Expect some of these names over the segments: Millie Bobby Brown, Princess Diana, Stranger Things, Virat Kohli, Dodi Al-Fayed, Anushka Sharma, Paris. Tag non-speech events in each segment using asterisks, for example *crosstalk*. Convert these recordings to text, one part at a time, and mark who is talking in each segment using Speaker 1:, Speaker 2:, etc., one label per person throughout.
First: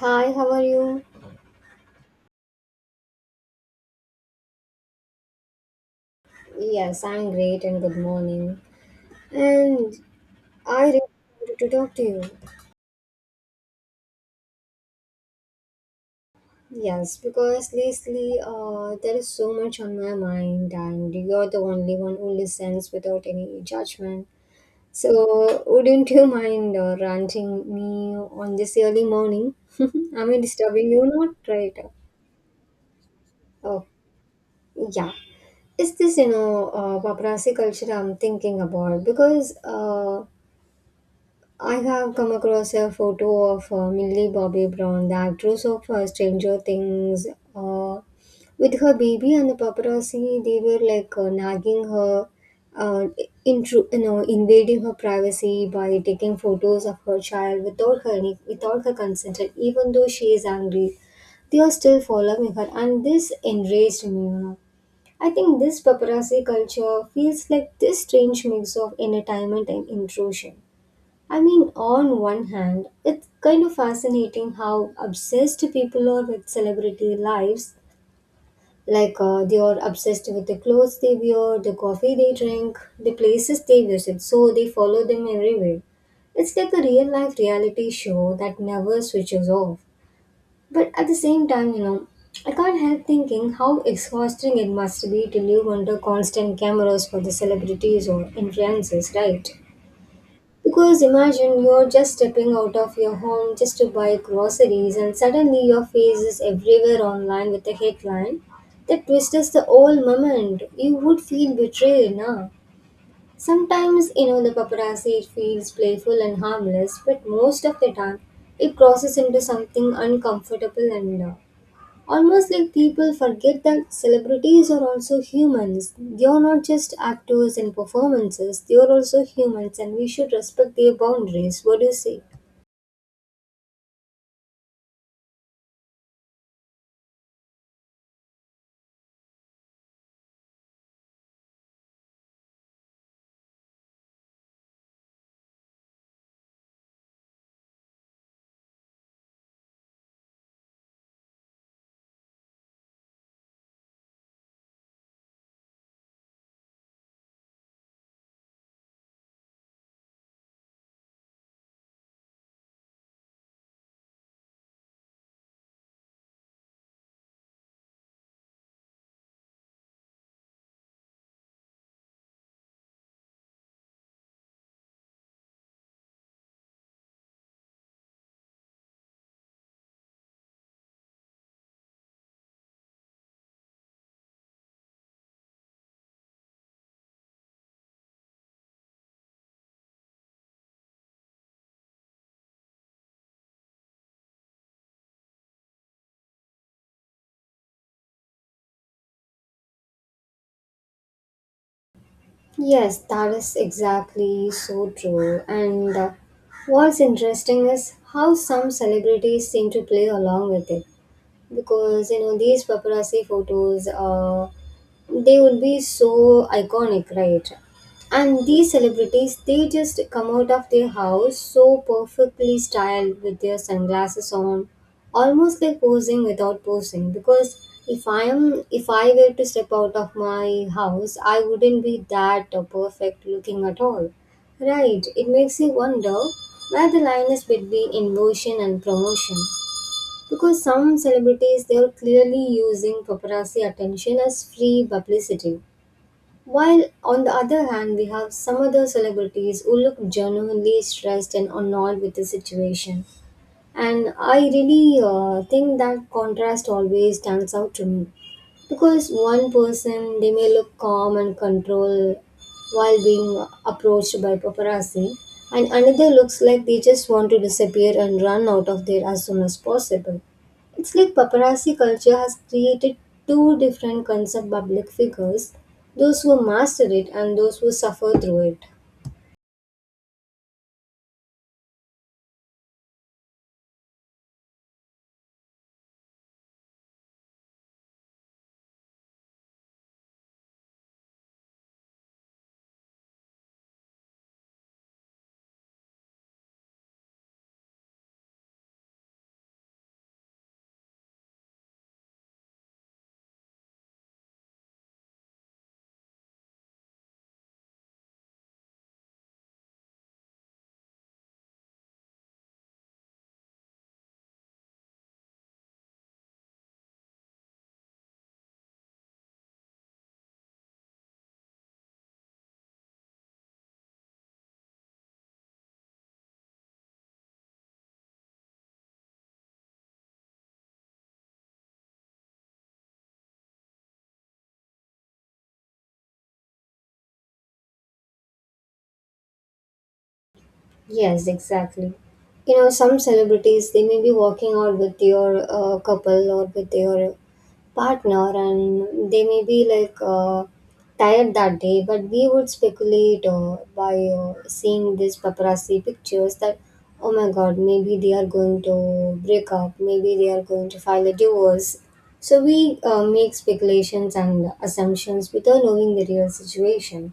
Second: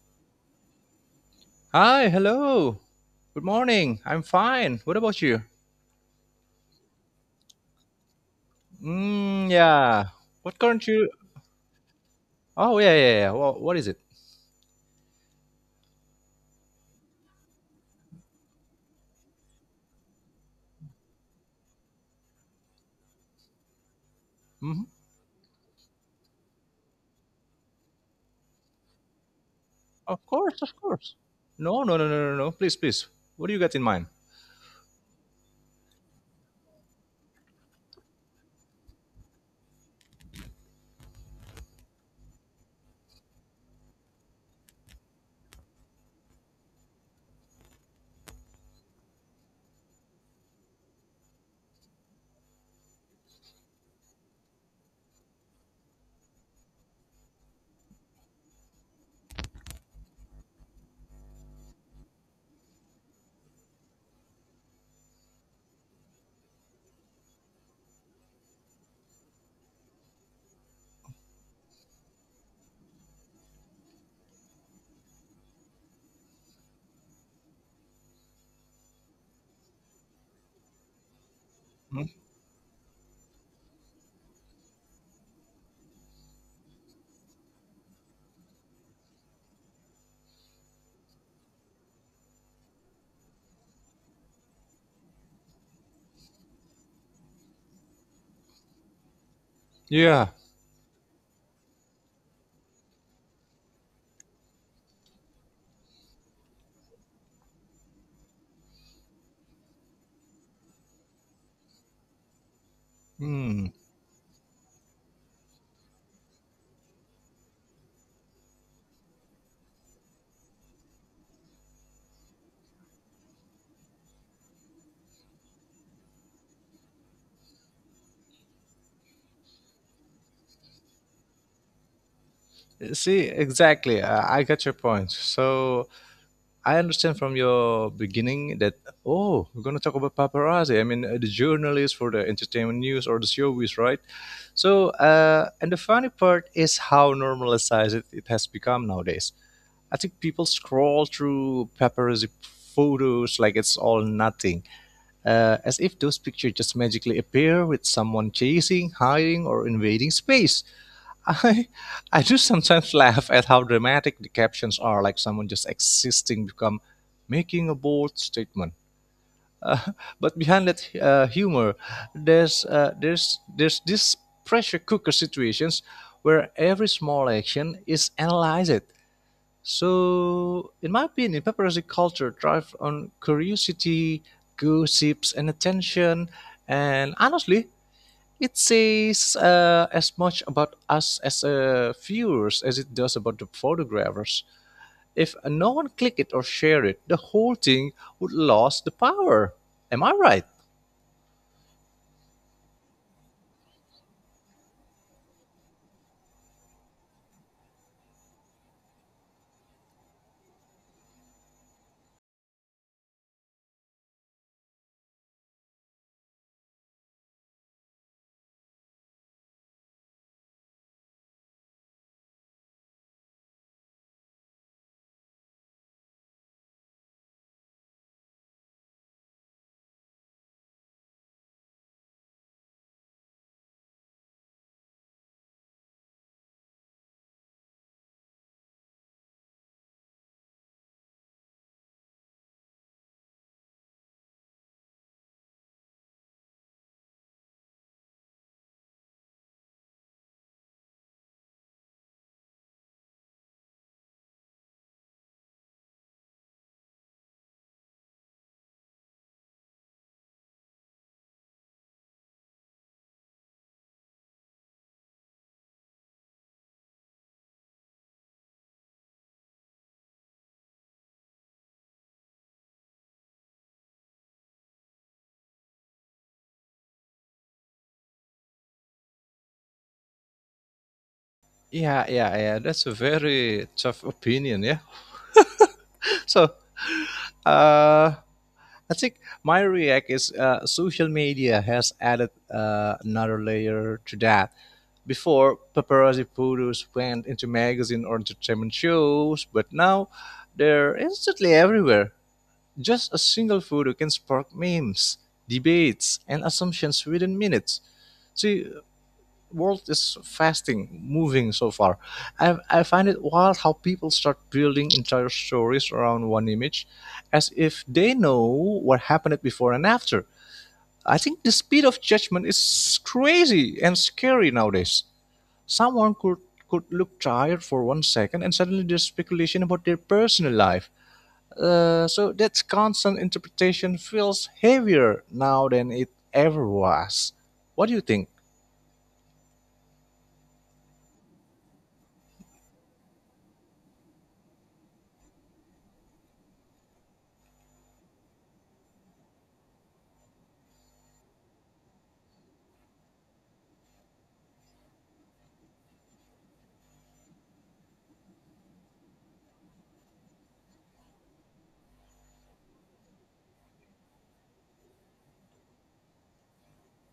Speaker 1: Hi, how are you?
Speaker 2: Hi, hello. Good morning. I'm fine. What about you?
Speaker 1: Yes, I'm great and good morning.
Speaker 2: Mm,
Speaker 1: And
Speaker 2: yeah. What
Speaker 1: I
Speaker 2: current
Speaker 1: really
Speaker 2: you?
Speaker 1: wanted to talk to you.
Speaker 2: Oh, yeah, yeah, yeah. Well, what is it?
Speaker 1: Yes, because lately there is so much on my mind, and you're the only one who listens without any judgment.
Speaker 2: Hmm.
Speaker 1: So, wouldn't you mind ranting me on this early morning? *laughs*
Speaker 2: Of
Speaker 1: Am I
Speaker 2: course, of
Speaker 1: disturbing you?
Speaker 2: course.
Speaker 1: Not right.
Speaker 2: No, no, no, no, no, no. Please, please. What do you got in
Speaker 1: Oh,
Speaker 2: mind?
Speaker 1: yeah. It's this paparazzi culture I'm thinking about because. I have come across a photo of Millie Bobby Brown, the actress of Stranger Things, uh, with her baby, and the paparazzi they were like nagging her, uh, invading her privacy by taking photos of her child without without her consent, and even though she is angry, they are still following her, and this enraged me. You know, I think this paparazzi culture feels like this strange mix of entertainment and intrusion. I mean, on one hand, it's kind of fascinating how obsessed people are with celebrity lives. Like, they are obsessed with the clothes they wear, the
Speaker 2: Hmm?
Speaker 1: coffee they drink, the places they visit, so they follow them everywhere. It's like a real life reality show that never switches off. But at the same time, you know, I can't help thinking how exhausting it must be to live under constant cameras for the celebrities or influencers, right?
Speaker 2: Yeah.
Speaker 1: Because imagine you're just stepping out of your home just to buy groceries and suddenly your face is everywhere online with a headline that twists the whole moment. You would feel betrayed, nah?
Speaker 2: Hmm.
Speaker 1: Sometimes, you know, the paparazzi feels playful and harmless, but most of the time it crosses into something uncomfortable and almost like people forget that celebrities are also humans. They are not just actors and performances, they are also humans, and we should respect their boundaries. What do you say?
Speaker 2: See, exactly. I got your point. So, I understand from your beginning that oh, we're gonna talk about paparazzi. I mean, the journalists for the entertainment news or the showbiz, right? So, and the funny part is how normalized it has become nowadays. I think people scroll through paparazzi photos like it's all nothing, as if those pictures just magically appear with someone chasing, hiding, or invading space. I I do sometimes *laughs* laugh at how dramatic the captions are, like someone just existing become making a bold statement. Uh, but behind that humor, there's this pressure cooker situations where every small action is analyzed. So, in my opinion, paparazzi culture thrives on curiosity, gossips, and attention. And honestly, it says as much about us as viewers as it does about the photographers. If no one clicked it or shared it, the whole thing would lose the power. Am I right?
Speaker 1: Yes, that is exactly so true. And what's interesting is how some celebrities seem to play along with it. Because, you know, these paparazzi photos, they would be so iconic, right? And these celebrities, they just come out of their house so perfectly styled with their sunglasses on almost like posing without posing because if I were to step out of my house I wouldn't be that perfect looking at all, right. It makes you wonder where the line is between inversion and promotion, because some celebrities they are clearly using paparazzi attention as free publicity, while on the other hand we have some other celebrities who look genuinely stressed and annoyed with the situation. And I really think that contrast always stands out to me. Because one person, they may look calm and controlled while being approached by paparazzi, and another looks like they just want to disappear and run out of there as soon as possible. It's like paparazzi culture has created two different concept public figures, those who master it and those who suffer through it.
Speaker 2: Yeah, yeah, yeah. That's a very tough opinion. Yeah. So, uh, I think my react is social media has added another layer to that. Before, paparazzi photos went into magazine or entertainment shows, but now they're instantly everywhere. Just a single photo can spark memes, debates, and assumptions within minutes. So, world is fasting, moving so far. I find it wild how people start building entire stories around one image as if they know what happened before and after. I think the speed of judgment is crazy and scary nowadays. Someone could look tired for 1 second and suddenly there's speculation about their personal life. So that constant interpretation feels heavier now than it ever was. What do you think?
Speaker 1: Yes, exactly. You know, some celebrities they may be working out with your couple or with your partner, and they may be like tired that day. But we would speculate by seeing these paparazzi pictures that, oh my God, maybe they are going to break up. Maybe they are going to file a divorce. So we make speculations and assumptions without knowing the real situation.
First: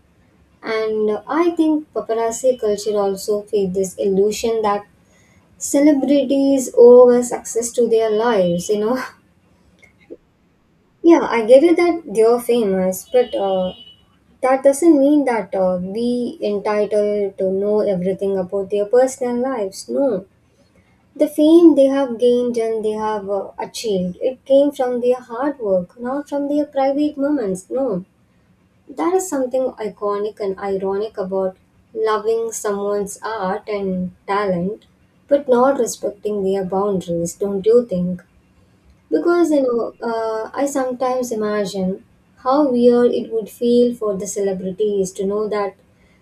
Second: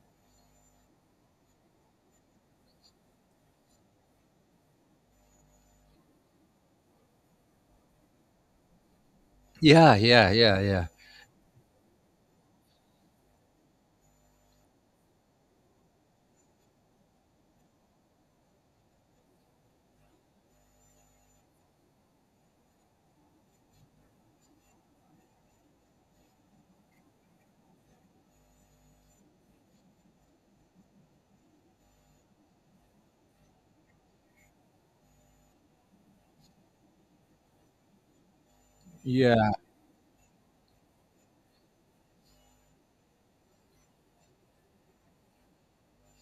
Speaker 1: And I think paparazzi culture also feed this illusion that celebrities owe success to their lives, you know. *laughs*
Speaker 2: Yeah, yeah, yeah, yeah.
Speaker 1: Yeah, I get it that they're famous, but that doesn't mean that we entitled to know everything about their personal lives. No, the fame they have gained and they have achieved, it came from their hard work, not from their private moments. No, there is something iconic and ironic about loving someone's art and talent, but not respecting their boundaries, don't you think? Because,
Speaker 2: Yeah,
Speaker 1: you know, I sometimes imagine how weird it would feel for the celebrities to know that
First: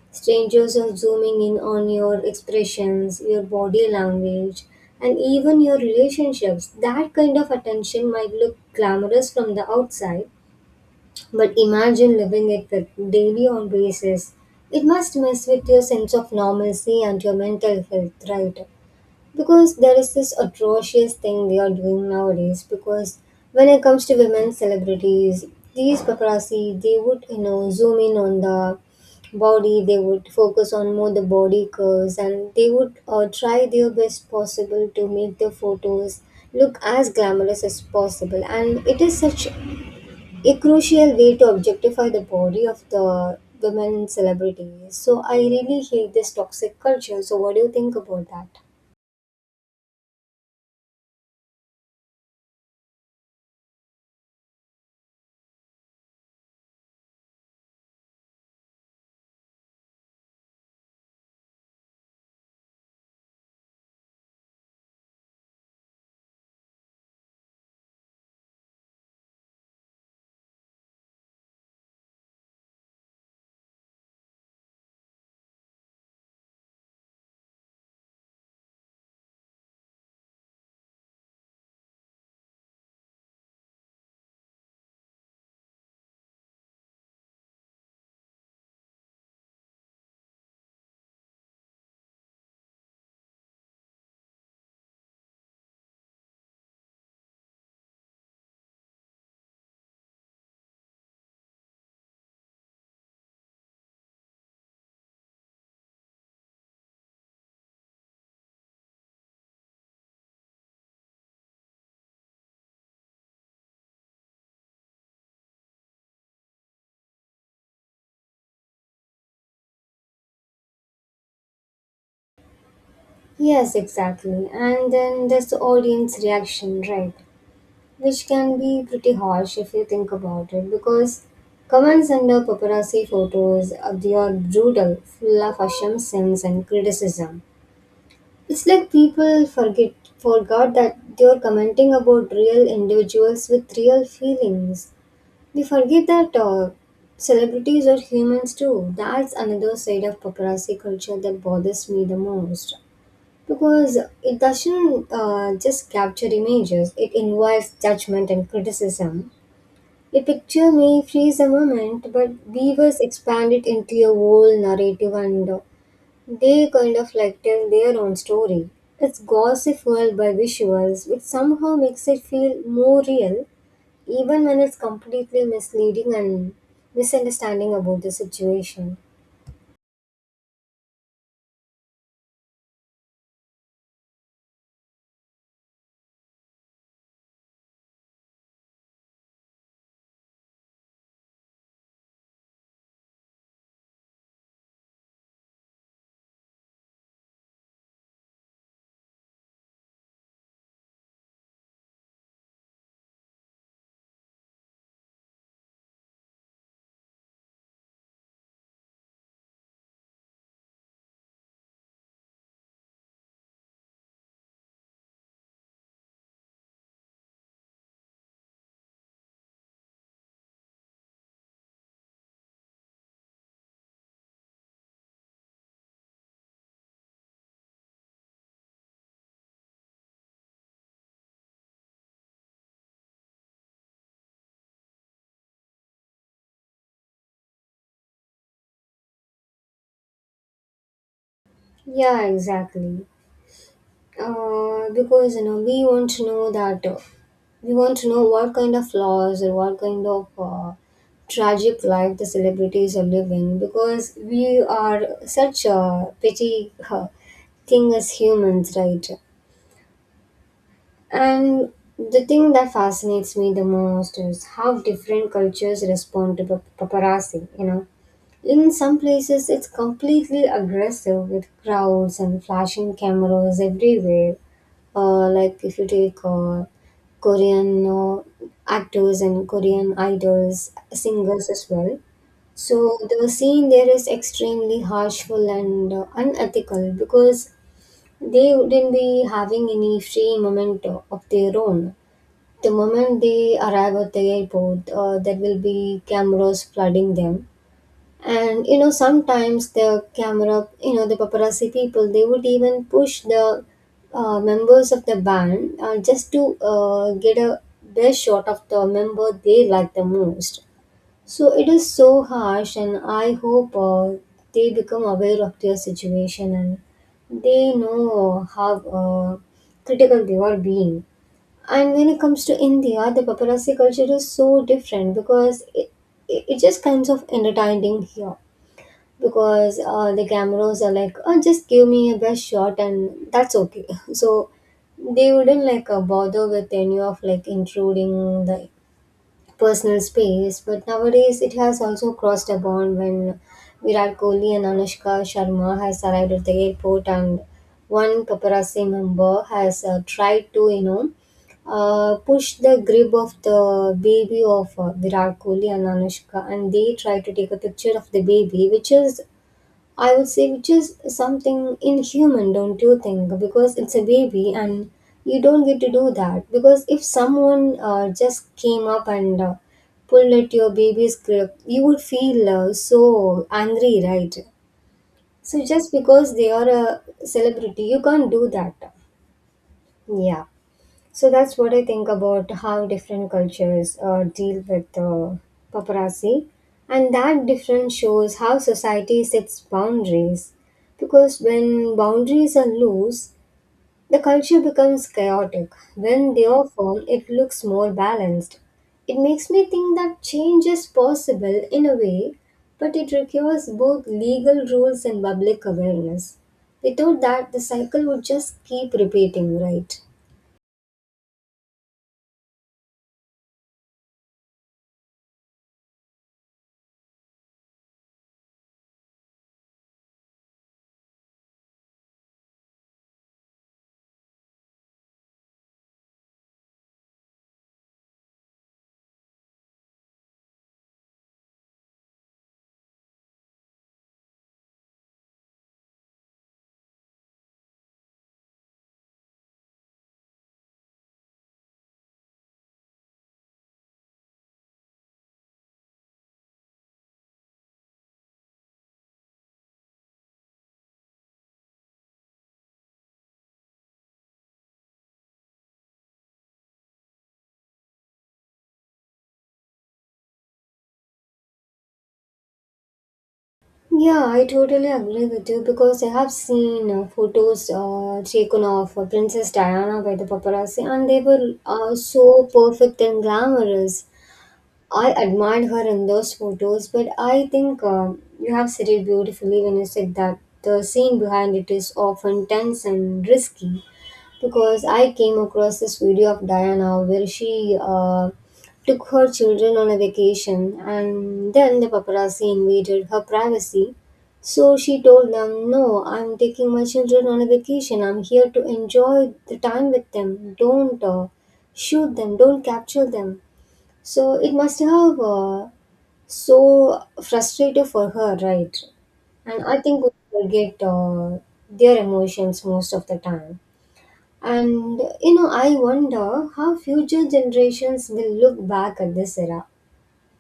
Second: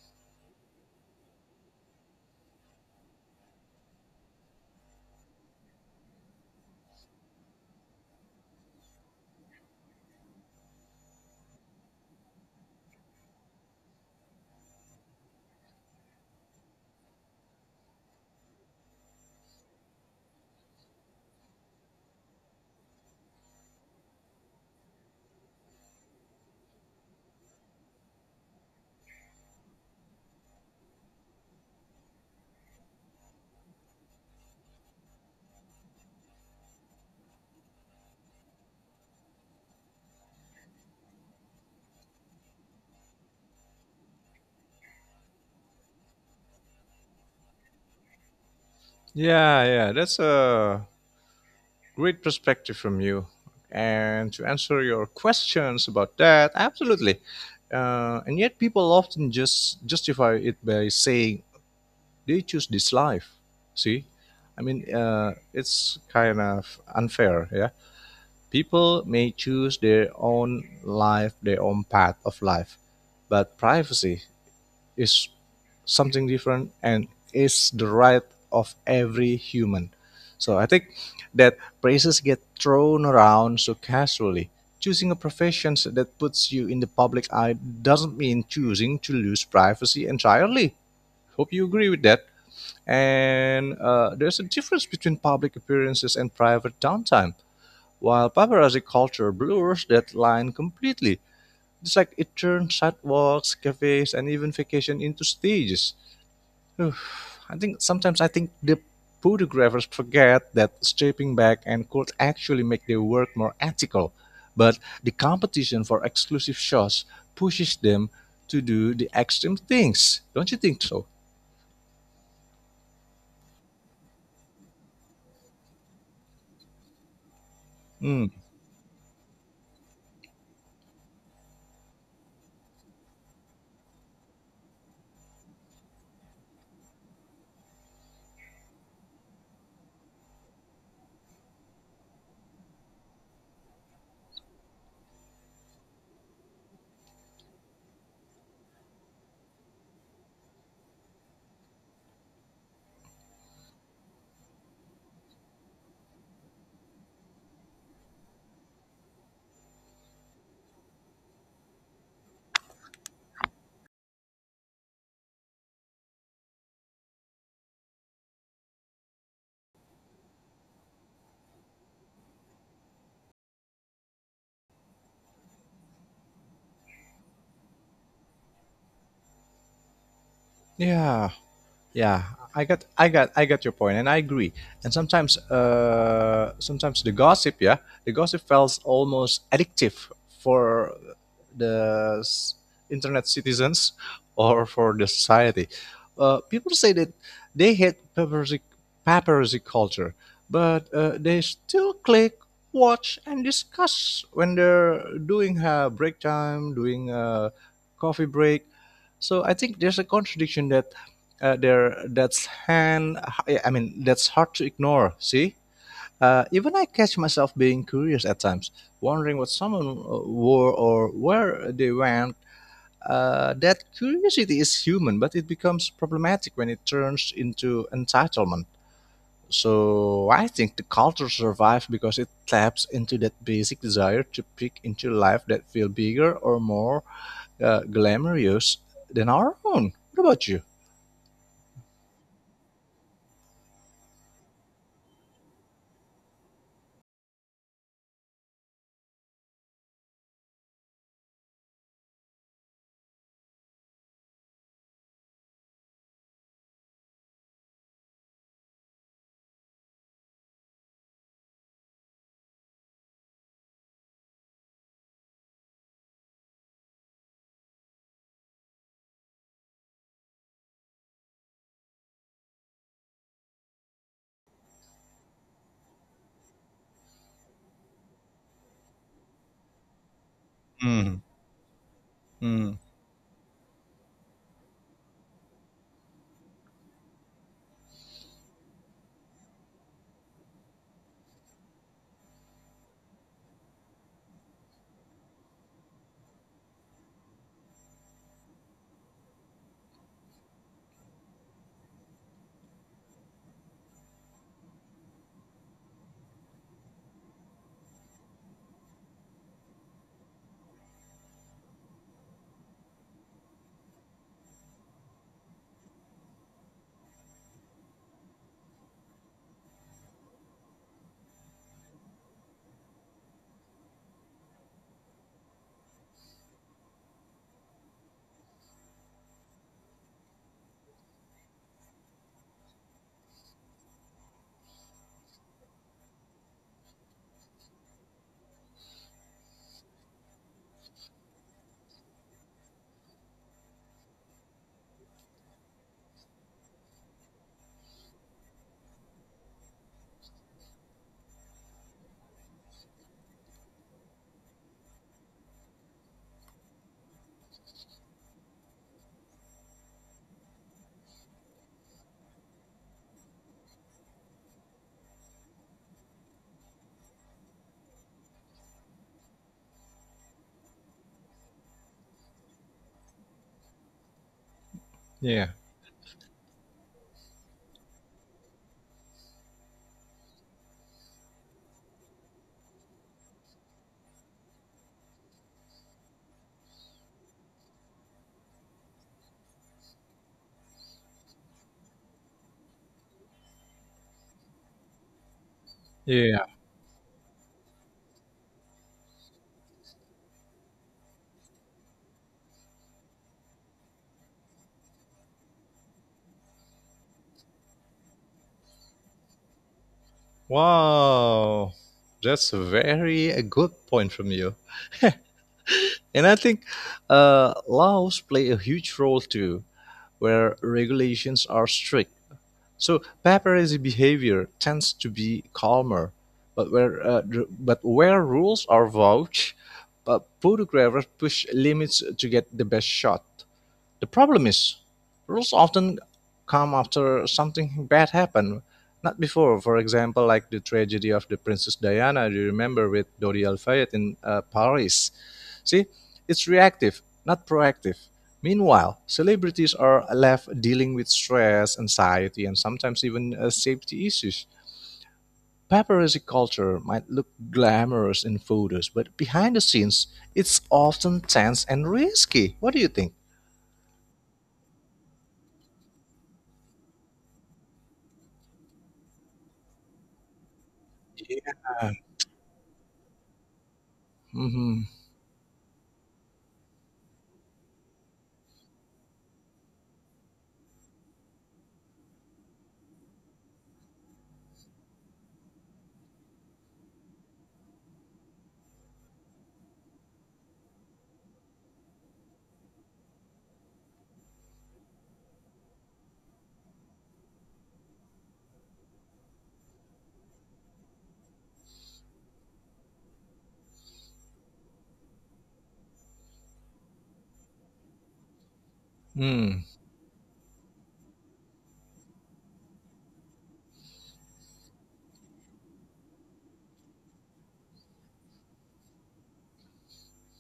Speaker 1: strangers are zooming in on your expressions, your body language, and even your relationships. That kind of attention might look glamorous from the outside, but imagine living it with daily on basis. It must mess with your sense of normalcy and your mental health, right? Because there is this atrocious thing they are doing nowadays. Because when it comes to women celebrities, these paparazzi, they would, you know, zoom in on the body. They would focus on more the body curves, and they would try their best possible to make the photos look as glamorous as possible. And it is such a crucial way to objectify the body of the women celebrities. So I really hate this toxic culture. So what do you think about that?
Speaker 2: yeah, yeah, that's a great perspective from you. And to answer your questions about that, absolutely. And yet, people often just justify it by saying they choose this life. See, I mean, it's kind of unfair. Yeah, people may choose their own life, their own path of life, but privacy is something different and is the right of every human. So I think that praises get thrown around so casually. Choosing a profession that puts you in the public eye doesn't mean choosing to lose privacy entirely. Hope you agree with that. And there's a difference between public appearances and private downtime. While paparazzi culture blurs that line completely, it's like it turns sidewalks, cafes, and even vacation into stages. Oof, I think sometimes I think the photographers forget that stepping back and could actually make their work more ethical, but the competition for exclusive shots pushes them to do the extreme things. Don't you think so?
Speaker 1: Yes, exactly. And then there's the audience reaction, right? Which
Speaker 2: Hmm.
Speaker 1: can be pretty harsh if you think about it, because comments under paparazzi photos of they are brutal, full of assumptions and criticism. It's like people forget forgot that they are commenting about real individuals with real feelings. They forget that celebrities are humans too. That's another side of paparazzi culture that bothers me the most. Because it doesn't just capture images, it involves judgment and criticism. A picture may freeze a moment, but viewers expand it into a whole narrative, and they kind of like tell their own story. It's gossip fueled by visuals, which somehow makes it feel more real even when it's completely misleading and misunderstanding about the situation.
Speaker 2: Yeah. Yeah, I got your point, and I agree. And sometimes the gossip, yeah, the gossip feels almost addictive for the internet citizens *laughs* or for the society. People say that they hate paparazzi culture, but they still click, watch, and discuss when they're doing a break time, doing a coffee break. So I think there's a contradiction that there that's hand I mean, that's hard to ignore. See, even I catch myself being curious at times, wondering what someone wore or where they went. That curiosity is human, but it becomes problematic when it turns into entitlement. So I think the culture survives because it taps into that basic desire to peek into life that feel bigger or more glamorous than our own. What about you?
Speaker 1: Yeah, exactly. Because you know, we want to know what kind of laws or what kind of tragic life the celebrities are living, because we are such a petty thing as humans, right? And the thing that fascinates me the most is how different cultures respond to paparazzi, you know. In some places, it's completely aggressive with crowds and flashing cameras everywhere. Like if you take Korean actors and Korean idols,
Speaker 2: Mm,
Speaker 1: singers as well.
Speaker 2: mm,
Speaker 1: So the scene there is extremely harshful and unethical, because they wouldn't be having any free moment of their own. The moment they arrive at the airport, there will be cameras flooding them. And you know, sometimes the camera you know the paparazzi people, they would even push the members of the band just to get a best shot of the member they like the most. So it is so harsh and I hope they become aware of their situation and they know how uh, critical they are being. And when it comes to India, the paparazzi culture is so different, because it just kinds of entertaining here, because the cameras are like, oh, just give me a best shot and that's okay. *laughs* So they wouldn't like bother with any of like intruding the personal space. But nowadays, it has also crossed a bond, when Virat Kohli and Anushka Sharma has arrived at the airport and one paparazzi member has tried to, you know, push the grip of the baby of Virat Kohli and Anushka, and they try to take a picture of the baby, which is, I would say, which is something inhuman, don't you think? Because it's a baby and you don't get to do that. Because if someone just came up and pulled at your baby's grip, you would feel so angry, right?
Speaker 2: yeah,
Speaker 1: So just because they are a celebrity, you can't do that. Yeah. So that's what I think about how different cultures deal with paparazzi. And that difference shows how society sets boundaries. Because when boundaries are loose, the culture becomes chaotic. When they
Speaker 2: yeah.
Speaker 1: are firm, it looks more balanced. It makes me think that change is possible in a way, but it requires both legal rules and public awareness. Without that, the cycle would just keep repeating, right?
Speaker 2: Wow, that's a very a good point from you. *laughs* And I think laws play a huge role too, where regulations are strict. So paparazzi behavior tends to be calmer, but where rules are vouched, but photographers push limits to get the best shot. The problem is, rules often come after something bad happened, not before. For example, like the tragedy of the Princess Diana, do you remember with Dodi Al-Fayed in Paris? See, it's reactive, not proactive. Meanwhile, celebrities are left dealing with stress, anxiety, and sometimes even safety issues. Paparazzi culture might look glamorous in photos, but behind the scenes, it's often tense and risky. What do you think?
Speaker 1: Yeah, I totally agree with you, because I have seen photos taken of Princess Diana by the paparazzi and they were
Speaker 2: Yeah.
Speaker 1: so perfect and glamorous.
Speaker 2: Mhm.
Speaker 1: I admired her in those photos, but I think you have said it beautifully when you said that the scene behind it is often tense and risky, because I came across this video of Diana where she took her children on a vacation and then the paparazzi invaded her privacy. So she told them, "No, I'm taking my children on a vacation. I'm here to enjoy the time with them. Don't shoot them, don't capture them." So it must have so frustrating for her, right? And
Speaker 2: Mm,
Speaker 1: I think we forget their emotions most of the time. And you know, I wonder how future generations will look back at this era.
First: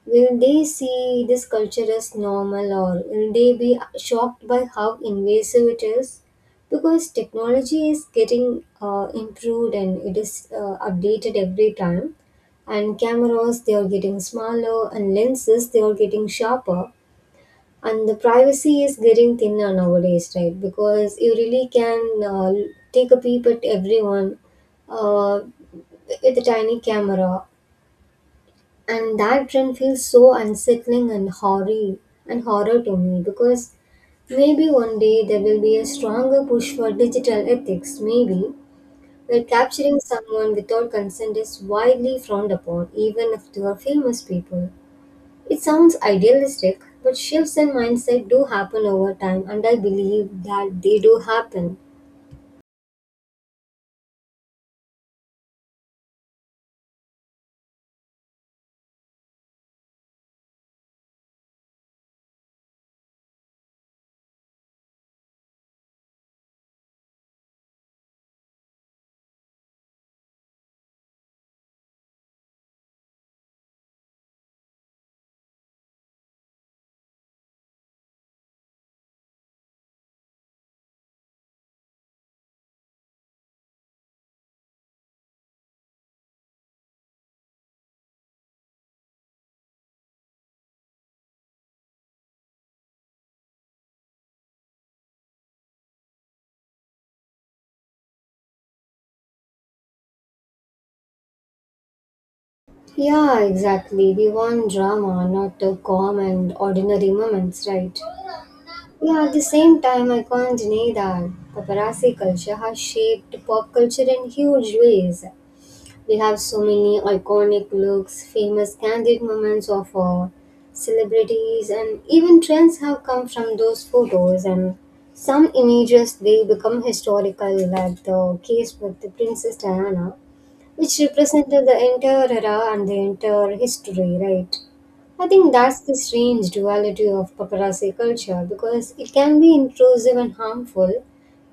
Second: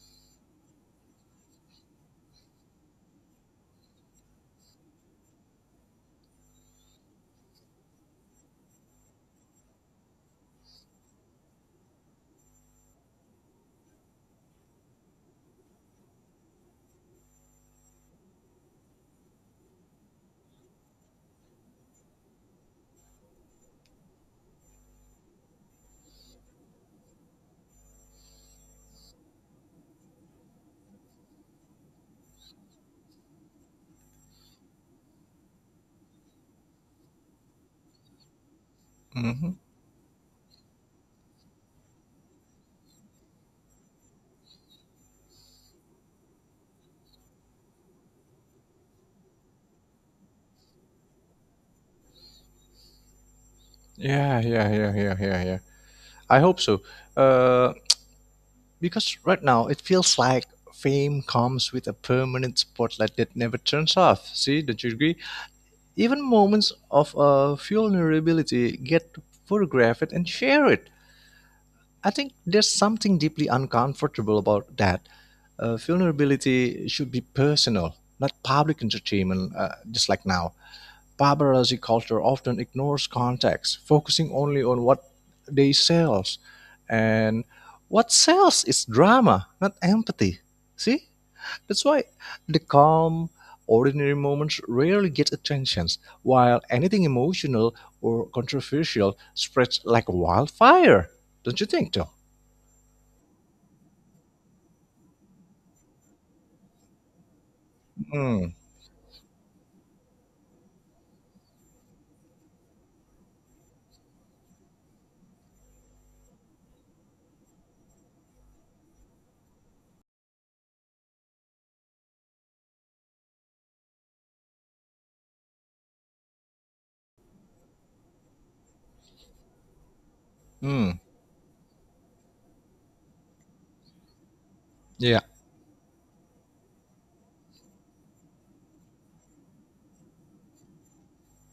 Speaker 1: Will they see this culture as normal or will they be shocked by how invasive it is? Because technology is getting improved and it is updated every time. And cameras, they are getting smaller, and lenses, they are getting sharper, and the privacy is getting thinner nowadays, right? Because you really can take a peep at everyone uh, with a tiny camera, and that trend feels so unsettling and horror to me. Because maybe one day there will be a stronger push for digital ethics, maybe, where
Speaker 2: mhm.
Speaker 1: capturing someone without consent is widely frowned upon, even if they are famous people. It sounds idealistic, but shifts in mindset do happen over time, and I believe that they do happen.
Speaker 2: Yeah, yeah, yeah, yeah, yeah, yeah. I hope so. Uh, because right now it feels like fame comes with a permanent spotlight that never turns off. See, don't you agree? Even moments of vulnerability get photographed and shared. I think there's something deeply uncomfortable about that. Vulnerability should be personal, not public entertainment, just like now. Paparazzi culture often ignores context, focusing only on what they sell. And what sells is drama, not empathy. See? That's why the calm, ordinary moments rarely get attention, while anything emotional or controversial spreads like wildfire. Don't you think, though?
Speaker 1: Yeah, exactly. We want drama, not the calm and ordinary moments, right?
Speaker 2: Hmm.
Speaker 1: Yeah, at the same time, I can't deny that paparazzi culture has shaped pop culture in huge ways. We have so many iconic looks, famous candid moments of celebrities, and even trends have come from those photos. And some images, they become historical, like the case with the Princess Diana,
Speaker 2: Hmm.
Speaker 1: which represented the entire era and the entire history, right?
Speaker 2: Yeah.
Speaker 1: I think that's the strange duality of paparazzi culture, because it can be intrusive and harmful,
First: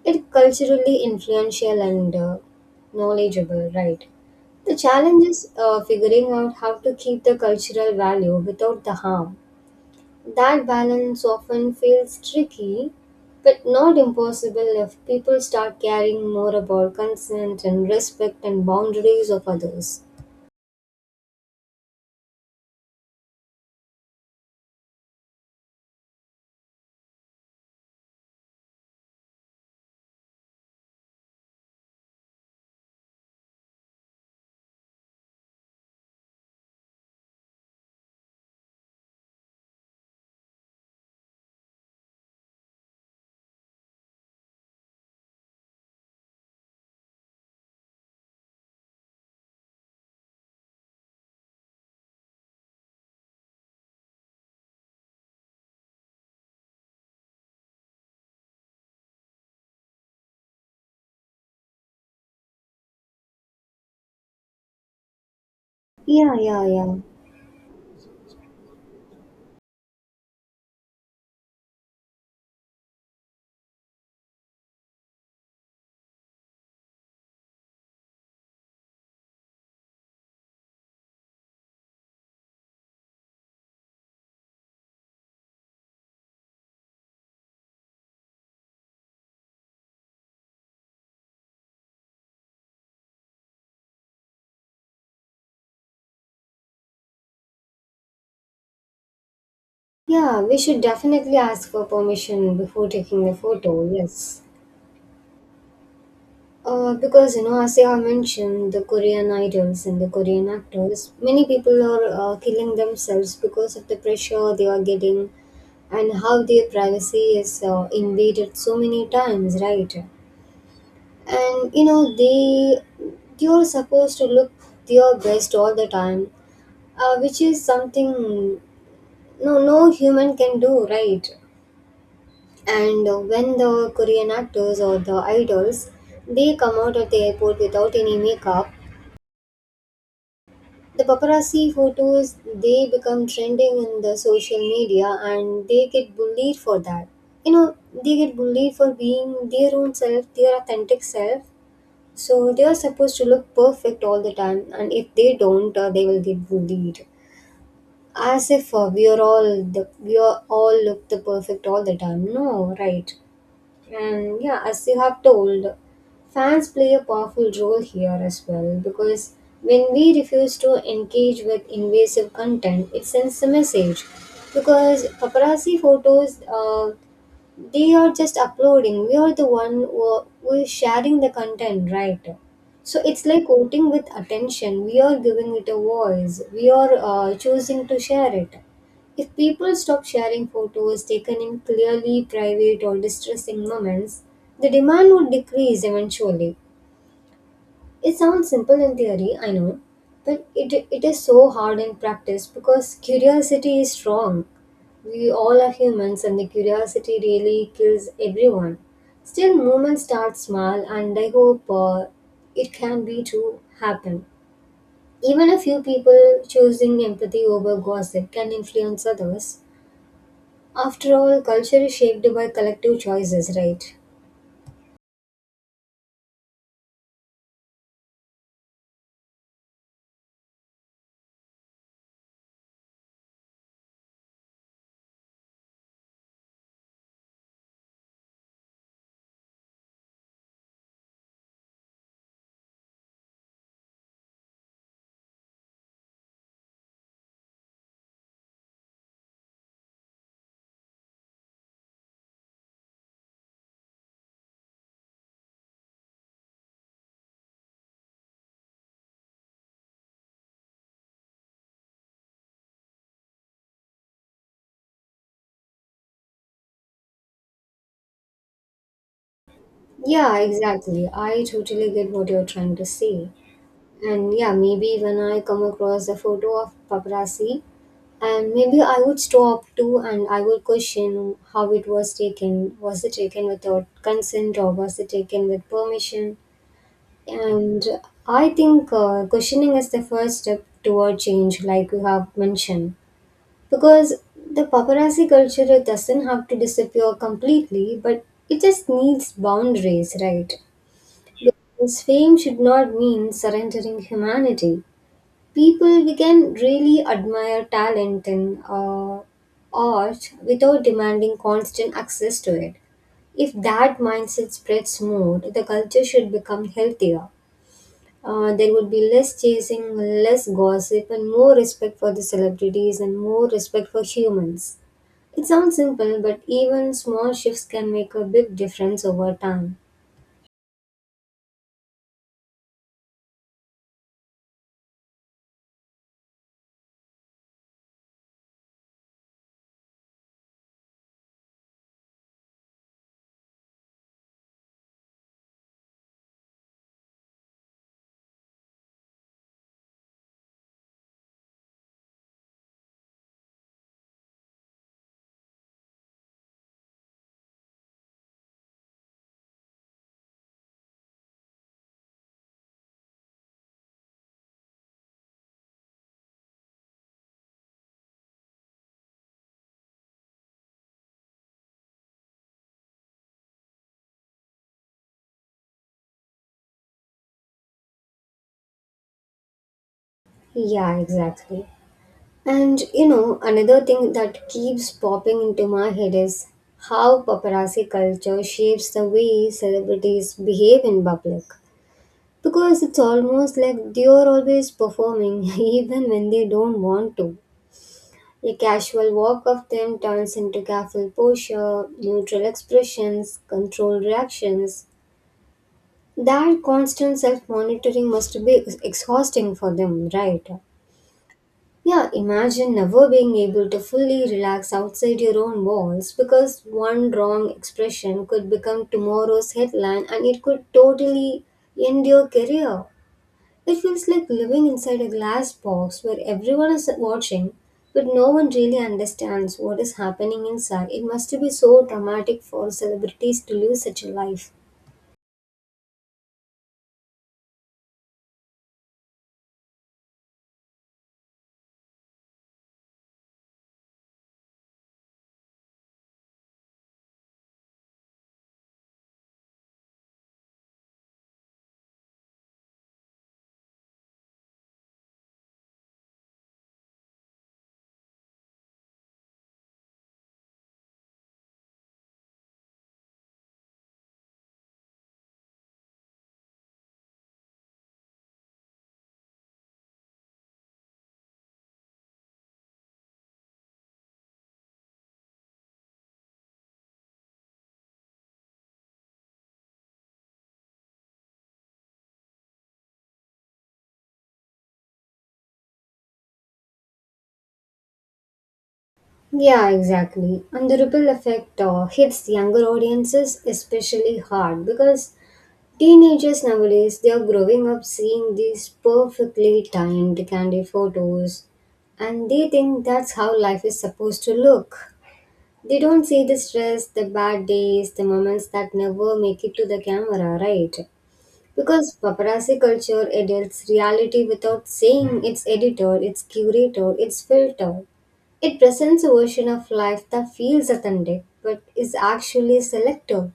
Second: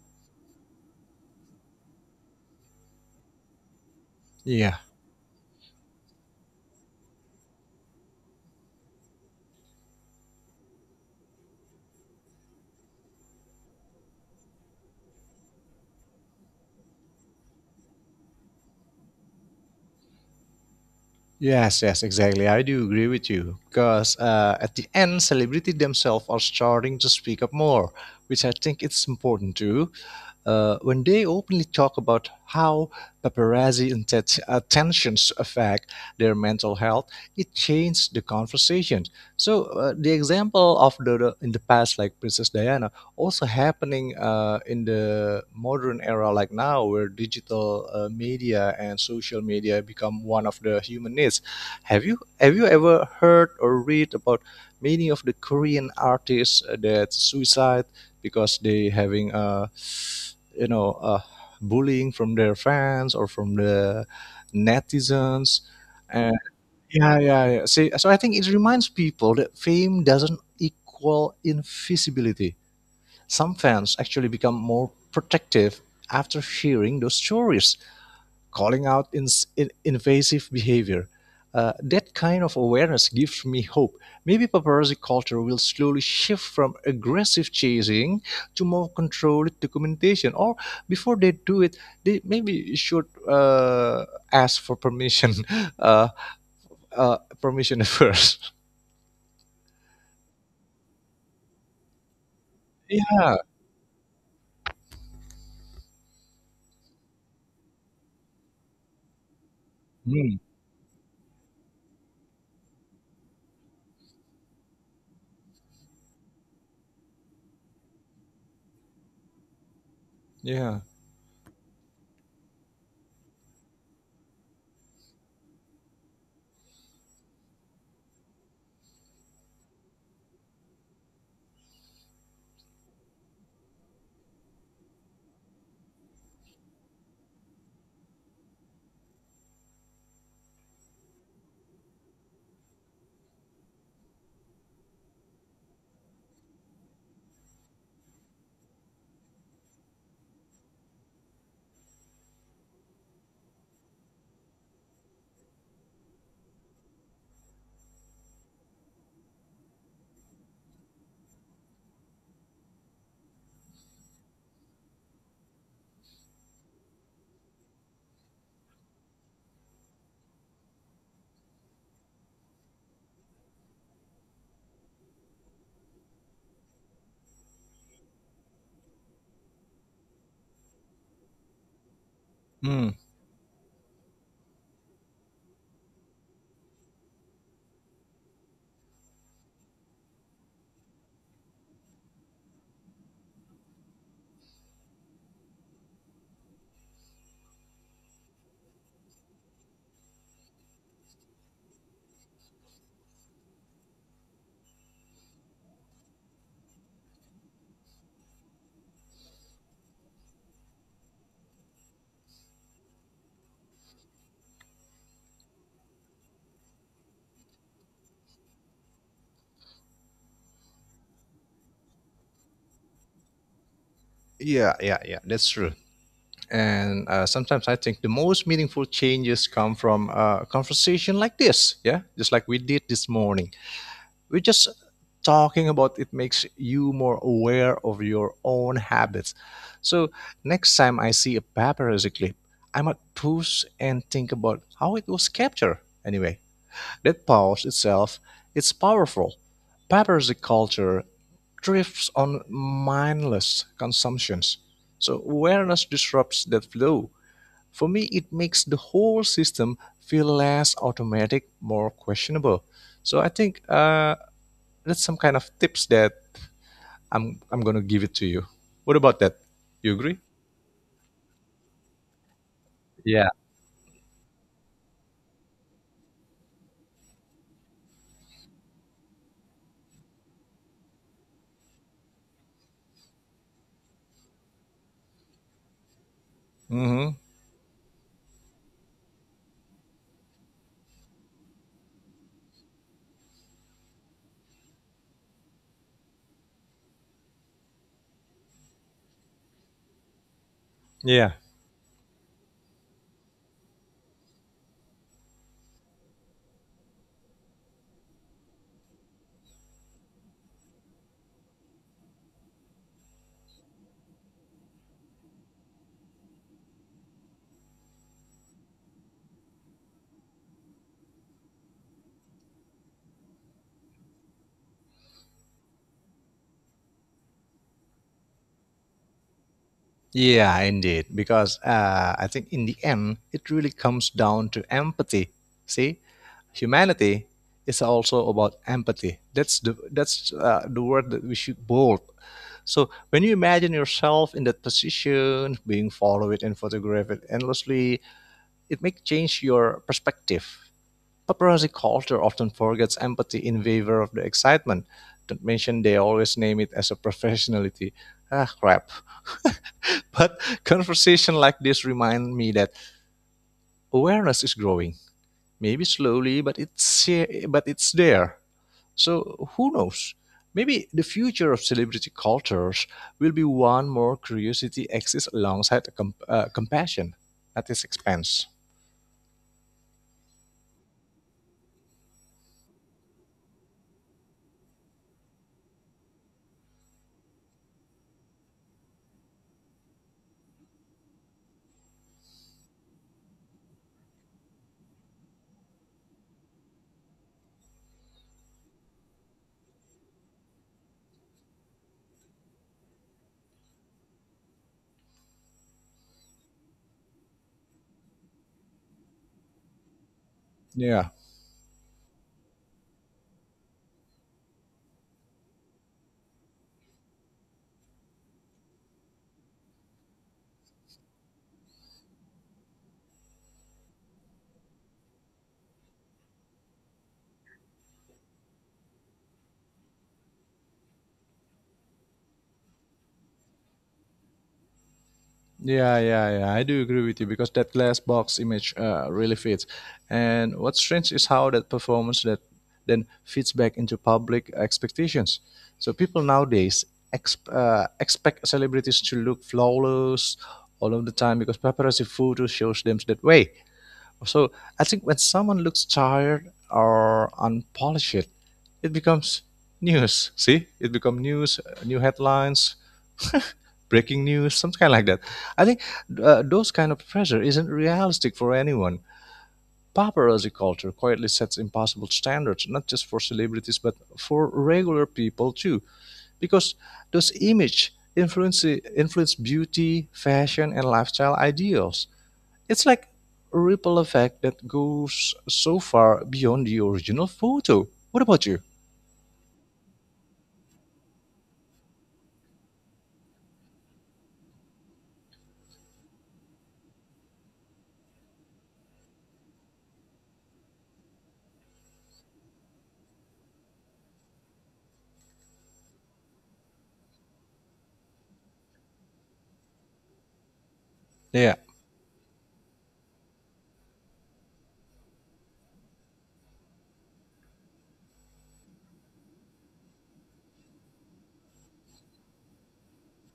Speaker 1: it culturally influential and knowledgeable, right? The
Speaker 2: Yeah.
Speaker 1: challenge is figuring out how to keep the cultural value without the harm. That balance often feels tricky, but not impossible if people start caring more about consent and respect and boundaries of others.
Speaker 2: Yes, yes, exactly. I do agree with you because at the end, celebrity themselves are starting to speak up more, which I think it's important too. When they openly talk about how paparazzi attentions affect their mental health, it changed the conversation. So, the example of in the past, like Princess Diana, also happening in the modern era, like now, where digital media and social media become one of the human needs. Have you ever heard or read about many of the Korean artists that suicide because they having a you know uh, bullying from their fans or from the netizens?
Speaker 1: Yeah,
Speaker 2: And
Speaker 1: yeah, yeah.
Speaker 2: yeah, yeah, yeah. See, so I think it reminds people that fame doesn't equal invisibility. Some fans actually become more protective after hearing those stories, calling out ins in invasive behavior. That kind of awareness gives me hope. Maybe paparazzi culture will slowly shift from aggressive chasing to more controlled documentation. Or before they do it, they maybe should ask for permission, *laughs* uh, permission *laughs* first.
Speaker 1: Yeah, we should definitely ask for permission before taking the
Speaker 2: Yeah.
Speaker 1: photo, yes. Because, you know, as I have mentioned, the Korean idols and the
Speaker 2: Mm.
Speaker 1: Korean actors, many people are killing themselves because of the pressure they are getting, and how their privacy is invaded so many times, right?
Speaker 2: Yeah.
Speaker 1: And you know, they, you're supposed to look your best all the time, which is something no human can do, right? And when the Korean actors or the idols, they come out at the airport without any makeup, the paparazzi photos, they become trending in the social media, and they get bullied for that. You know, they get bullied for being their own self, their authentic self. So they are supposed to look perfect all the time, and if they don't, they will get bullied. As if we are all look the perfect all the time. No, right? And yeah, as you have told, fans play a powerful role here as well, because when we refuse to engage with invasive content, it sends a message. Because paparazzi photos, they are just uploading, we are the one who are, we're sharing the content, right?
Speaker 2: Mm.
Speaker 1: So it's like voting with attention. We are giving it a voice, we are choosing to share it. If people stop sharing photos taken in clearly private or distressing moments, the demand would decrease eventually. It sounds simple in theory, I know, but it is so hard in practice because curiosity is strong. We all are humans, and the curiosity really kills everyone. Still, movement starts small, and I hope it can be to happen. Even a few people choosing empathy over gossip can influence others. After all, culture is shaped by collective choices, right?
Speaker 2: Yeah. Yeah. Yeah. That's true. And sometimes I think the most meaningful changes come from a conversation like this, yeah, just like we did this morning. We're just talking about it. Makes you more aware of your own habits. So next time I see a paparazzi clip, I might pause and think about how it was captured. Anyway, that pause itself, it's powerful. Paparazzi culture drifts on mindless consumptions, so awareness disrupts that flow. For me, it makes the whole system feel less automatic, more questionable. So I think that's some kind of tips that I'm gonna give it to you. What about that? You agree?
Speaker 1: Yeah, exactly. I totally get what you're trying to say.
Speaker 2: Yeah.
Speaker 1: And yeah, maybe when I come across a photo of paparazzi, and maybe I would stop too, and I would question how it was taken. Was it taken without consent, or was it taken with permission?
Speaker 2: Mm-hmm.
Speaker 1: And I think questioning is the first step toward change, like you have mentioned. Because the paparazzi culture, it doesn't have to disappear completely, but it just needs boundaries, right?
Speaker 2: Yeah.
Speaker 1: Because fame should not mean surrendering humanity. People, we can really admire talent in uh, art without demanding constant access to it. If that mindset spreads more, the culture should become healthier. There would be less chasing, less gossip, and more respect for the celebrities and more respect for humans. It sounds simple, but even small shifts can make a big difference over time.
Speaker 2: Yeah, indeed. Because I think in the end, it really comes down to empathy. See, humanity is also about empathy. That's the word that we should bold. So when you imagine yourself in that position, being followed and photographed endlessly, it may change your perspective. Paparazzi culture often forgets empathy in favor of the excitement. Don't mention they always name it as a professionality. Ah, crap. *laughs* But conversation like this remind me that awareness is growing. Maybe slowly, but but it's there. So who knows? Maybe the future of celebrity cultures will be one more curiosity exists alongside compassion at its expense.
Speaker 1: Yeah, exactly. And you know, another thing that keeps popping into my head is how paparazzi culture shapes the way celebrities behave in public. Because it's almost like they are always performing, *laughs* even when they don't want to. A casual walk of them turns into careful posture, neutral expressions, controlled reactions. That constant self monitoring must be exhausting for them, right?
Speaker 2: Yeah,
Speaker 1: Yeah, imagine never being able to fully relax outside your own walls, because one wrong expression could become tomorrow's headline, and it could totally end your career. It feels like living inside a glass box where everyone is watching, but no one really understands what is happening inside. It must be so dramatic for celebrities to live such a life.
Speaker 2: yeah, yeah, yeah. I do agree with you because that glass box image really fits. And what's strange is how that performance that then fits back into public expectations. So people nowadays expect celebrities to look flawless all of the time because paparazzi photos shows them that way. So I think when someone looks tired or unpolished, it becomes news. See, it becomes news, new headlines, breaking news, something kind like that. I think those kind of pressure isn't realistic for anyone. Paparazzi culture quietly sets impossible standards, not just for celebrities but for regular people too, because those image influence beauty, fashion, and lifestyle ideals. It's like a ripple effect that goes so far beyond the original photo. What about you?
Speaker 1: Yeah, exactly. And the ripple effect hits younger audiences especially hard, because teenagers nowadays, they are growing up seeing these perfectly timed candy photos, and they think that's how life is supposed to look. They don't see the stress, the bad days, the moments that never make it to the camera, right?
Speaker 2: Yeah.
Speaker 1: Because paparazzi culture edits reality without saying it's edited, it's curated, it's filtered. It presents a version of life that feels authentic but is actually selective.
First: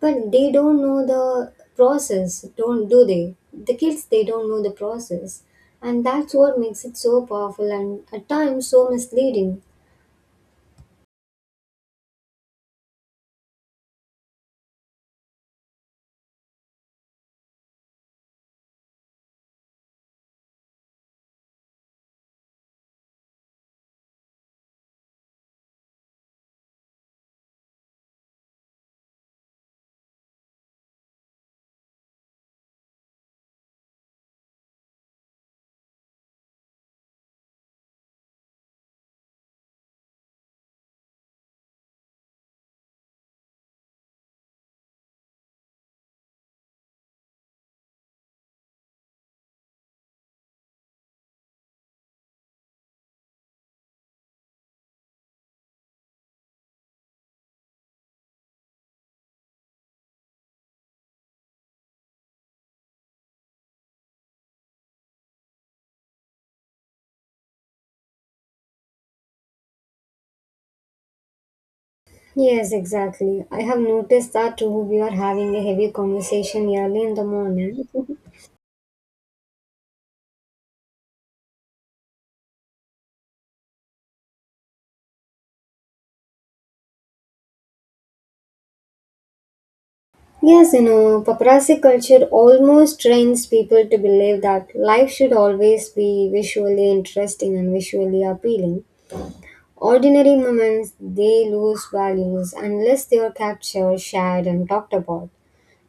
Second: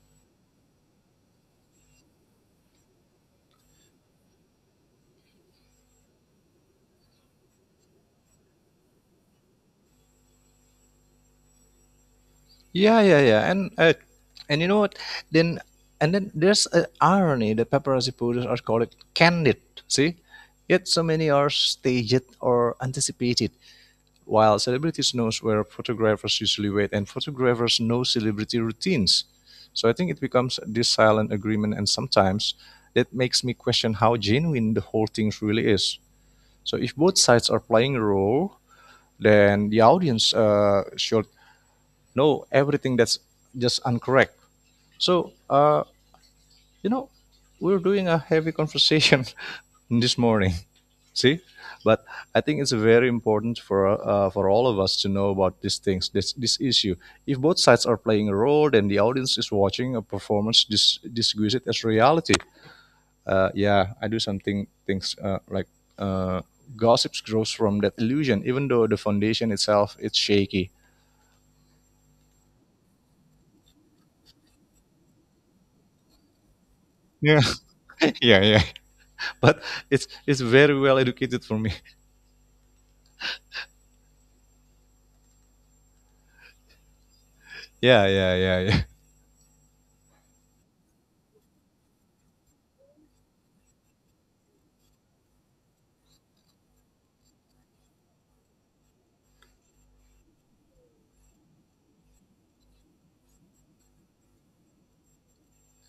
Speaker 1: But they don't know the process, don't do they? The kids, they don't know the process. And that's what makes it so powerful and at times so misleading.
Speaker 2: Yeah, yeah, yeah. And you know what? Then and then there's an irony that paparazzi photos are called candid. See, yet so many are staged or anticipated. While celebrities knows where photographers usually wait, and photographers know celebrity routines. So I think it becomes this silent agreement, and sometimes that makes me question how genuine the whole thing really is. So if both sides are playing a role, then the audience should know everything that's just incorrect. So, you know, we're doing a heavy conversation *laughs* this morning. *laughs* See, but I think it's very important for all of us to know about these things, this issue. If both sides are playing a role, then the audience is watching a performance disguised as reality. Yeah, I do something things like uh, gossips grows from that illusion, even though the foundation itself it's shaky.
Speaker 1: Yes, exactly. I have noticed that too. We are having a heavy conversation early in the
Speaker 2: Yeah,
Speaker 1: morning.
Speaker 2: *laughs*
Speaker 1: *laughs*
Speaker 2: yeah, yeah, but it's very well educated for me. *laughs* Yeah, yeah, yeah, yeah.
Speaker 1: Yes, you know, paparazzi culture almost trains people to believe that life should always be visually interesting and visually appealing. Ordinary moments, they lose values unless they are captured, shared, and talked about.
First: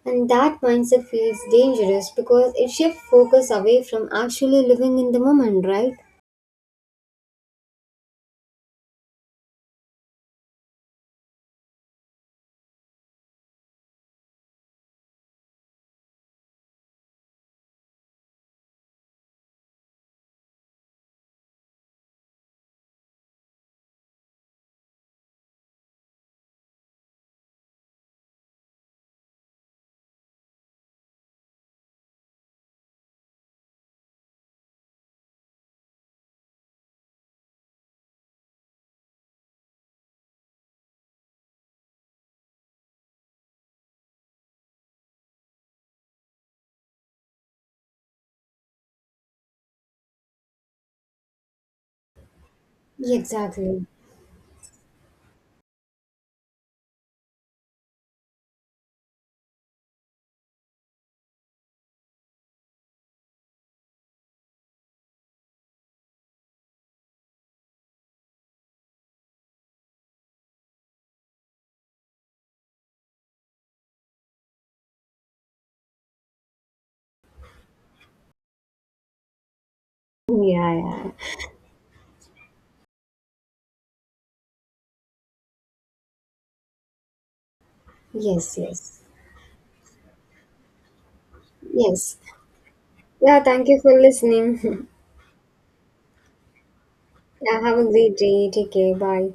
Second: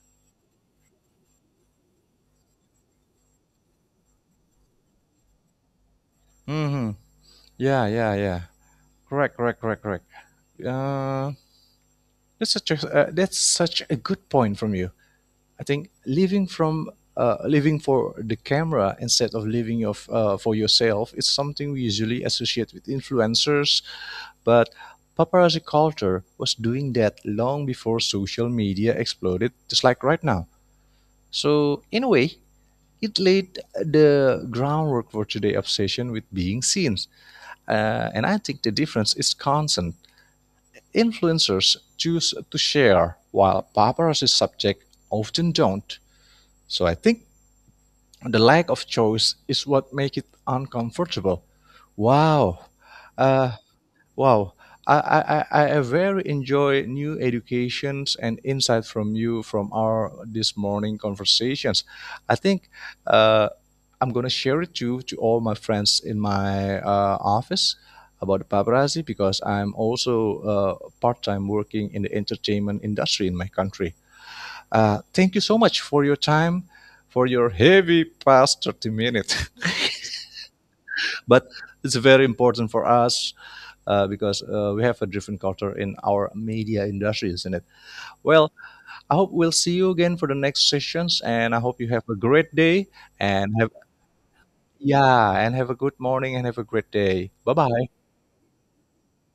Speaker 1: And that mindset feels dangerous because it shifts focus away from actually living in the moment, right?
Speaker 2: Hmm. Yeah, yeah, yeah. Correct, correct, correct, correct. Uh, that's such a good point from you. I think living from living for the camera instead of living of for yourself is something we usually associate with influencers. But paparazzi culture was doing that long before social media exploded, just like right now. So, in a way, it laid the groundwork for today's obsession with being seen. And I think the difference is constant. Influencers choose to share, while paparazzi subjects often don't. So I think the lack of choice is what makes it uncomfortable. Wow, uh,
Speaker 1: Exactly.
Speaker 2: Wow, I very enjoy new educations and insight from you from our this morning conversations. I think uh, I'm gonna share it to all my friends in my office about the paparazzi because I'm also part time working in the entertainment industry in my country. Thank you so much for your time, for your heavy past 30 minutes,
Speaker 1: Yeah, yeah.
Speaker 2: *laughs* but it's very important for us because we have a different culture in our media industry, isn't it? Well,
Speaker 1: Yes, yes.
Speaker 2: I hope we'll see you again for the next sessions, and I hope you have a
Speaker 1: Yes.
Speaker 2: great day
Speaker 1: Yeah,
Speaker 2: and
Speaker 1: thank
Speaker 2: have
Speaker 1: you for listening. *laughs*
Speaker 2: yeah, and have a good morning and have a great day. Bye
Speaker 1: Yeah, have a
Speaker 2: bye.
Speaker 1: great day. Take care. Bye.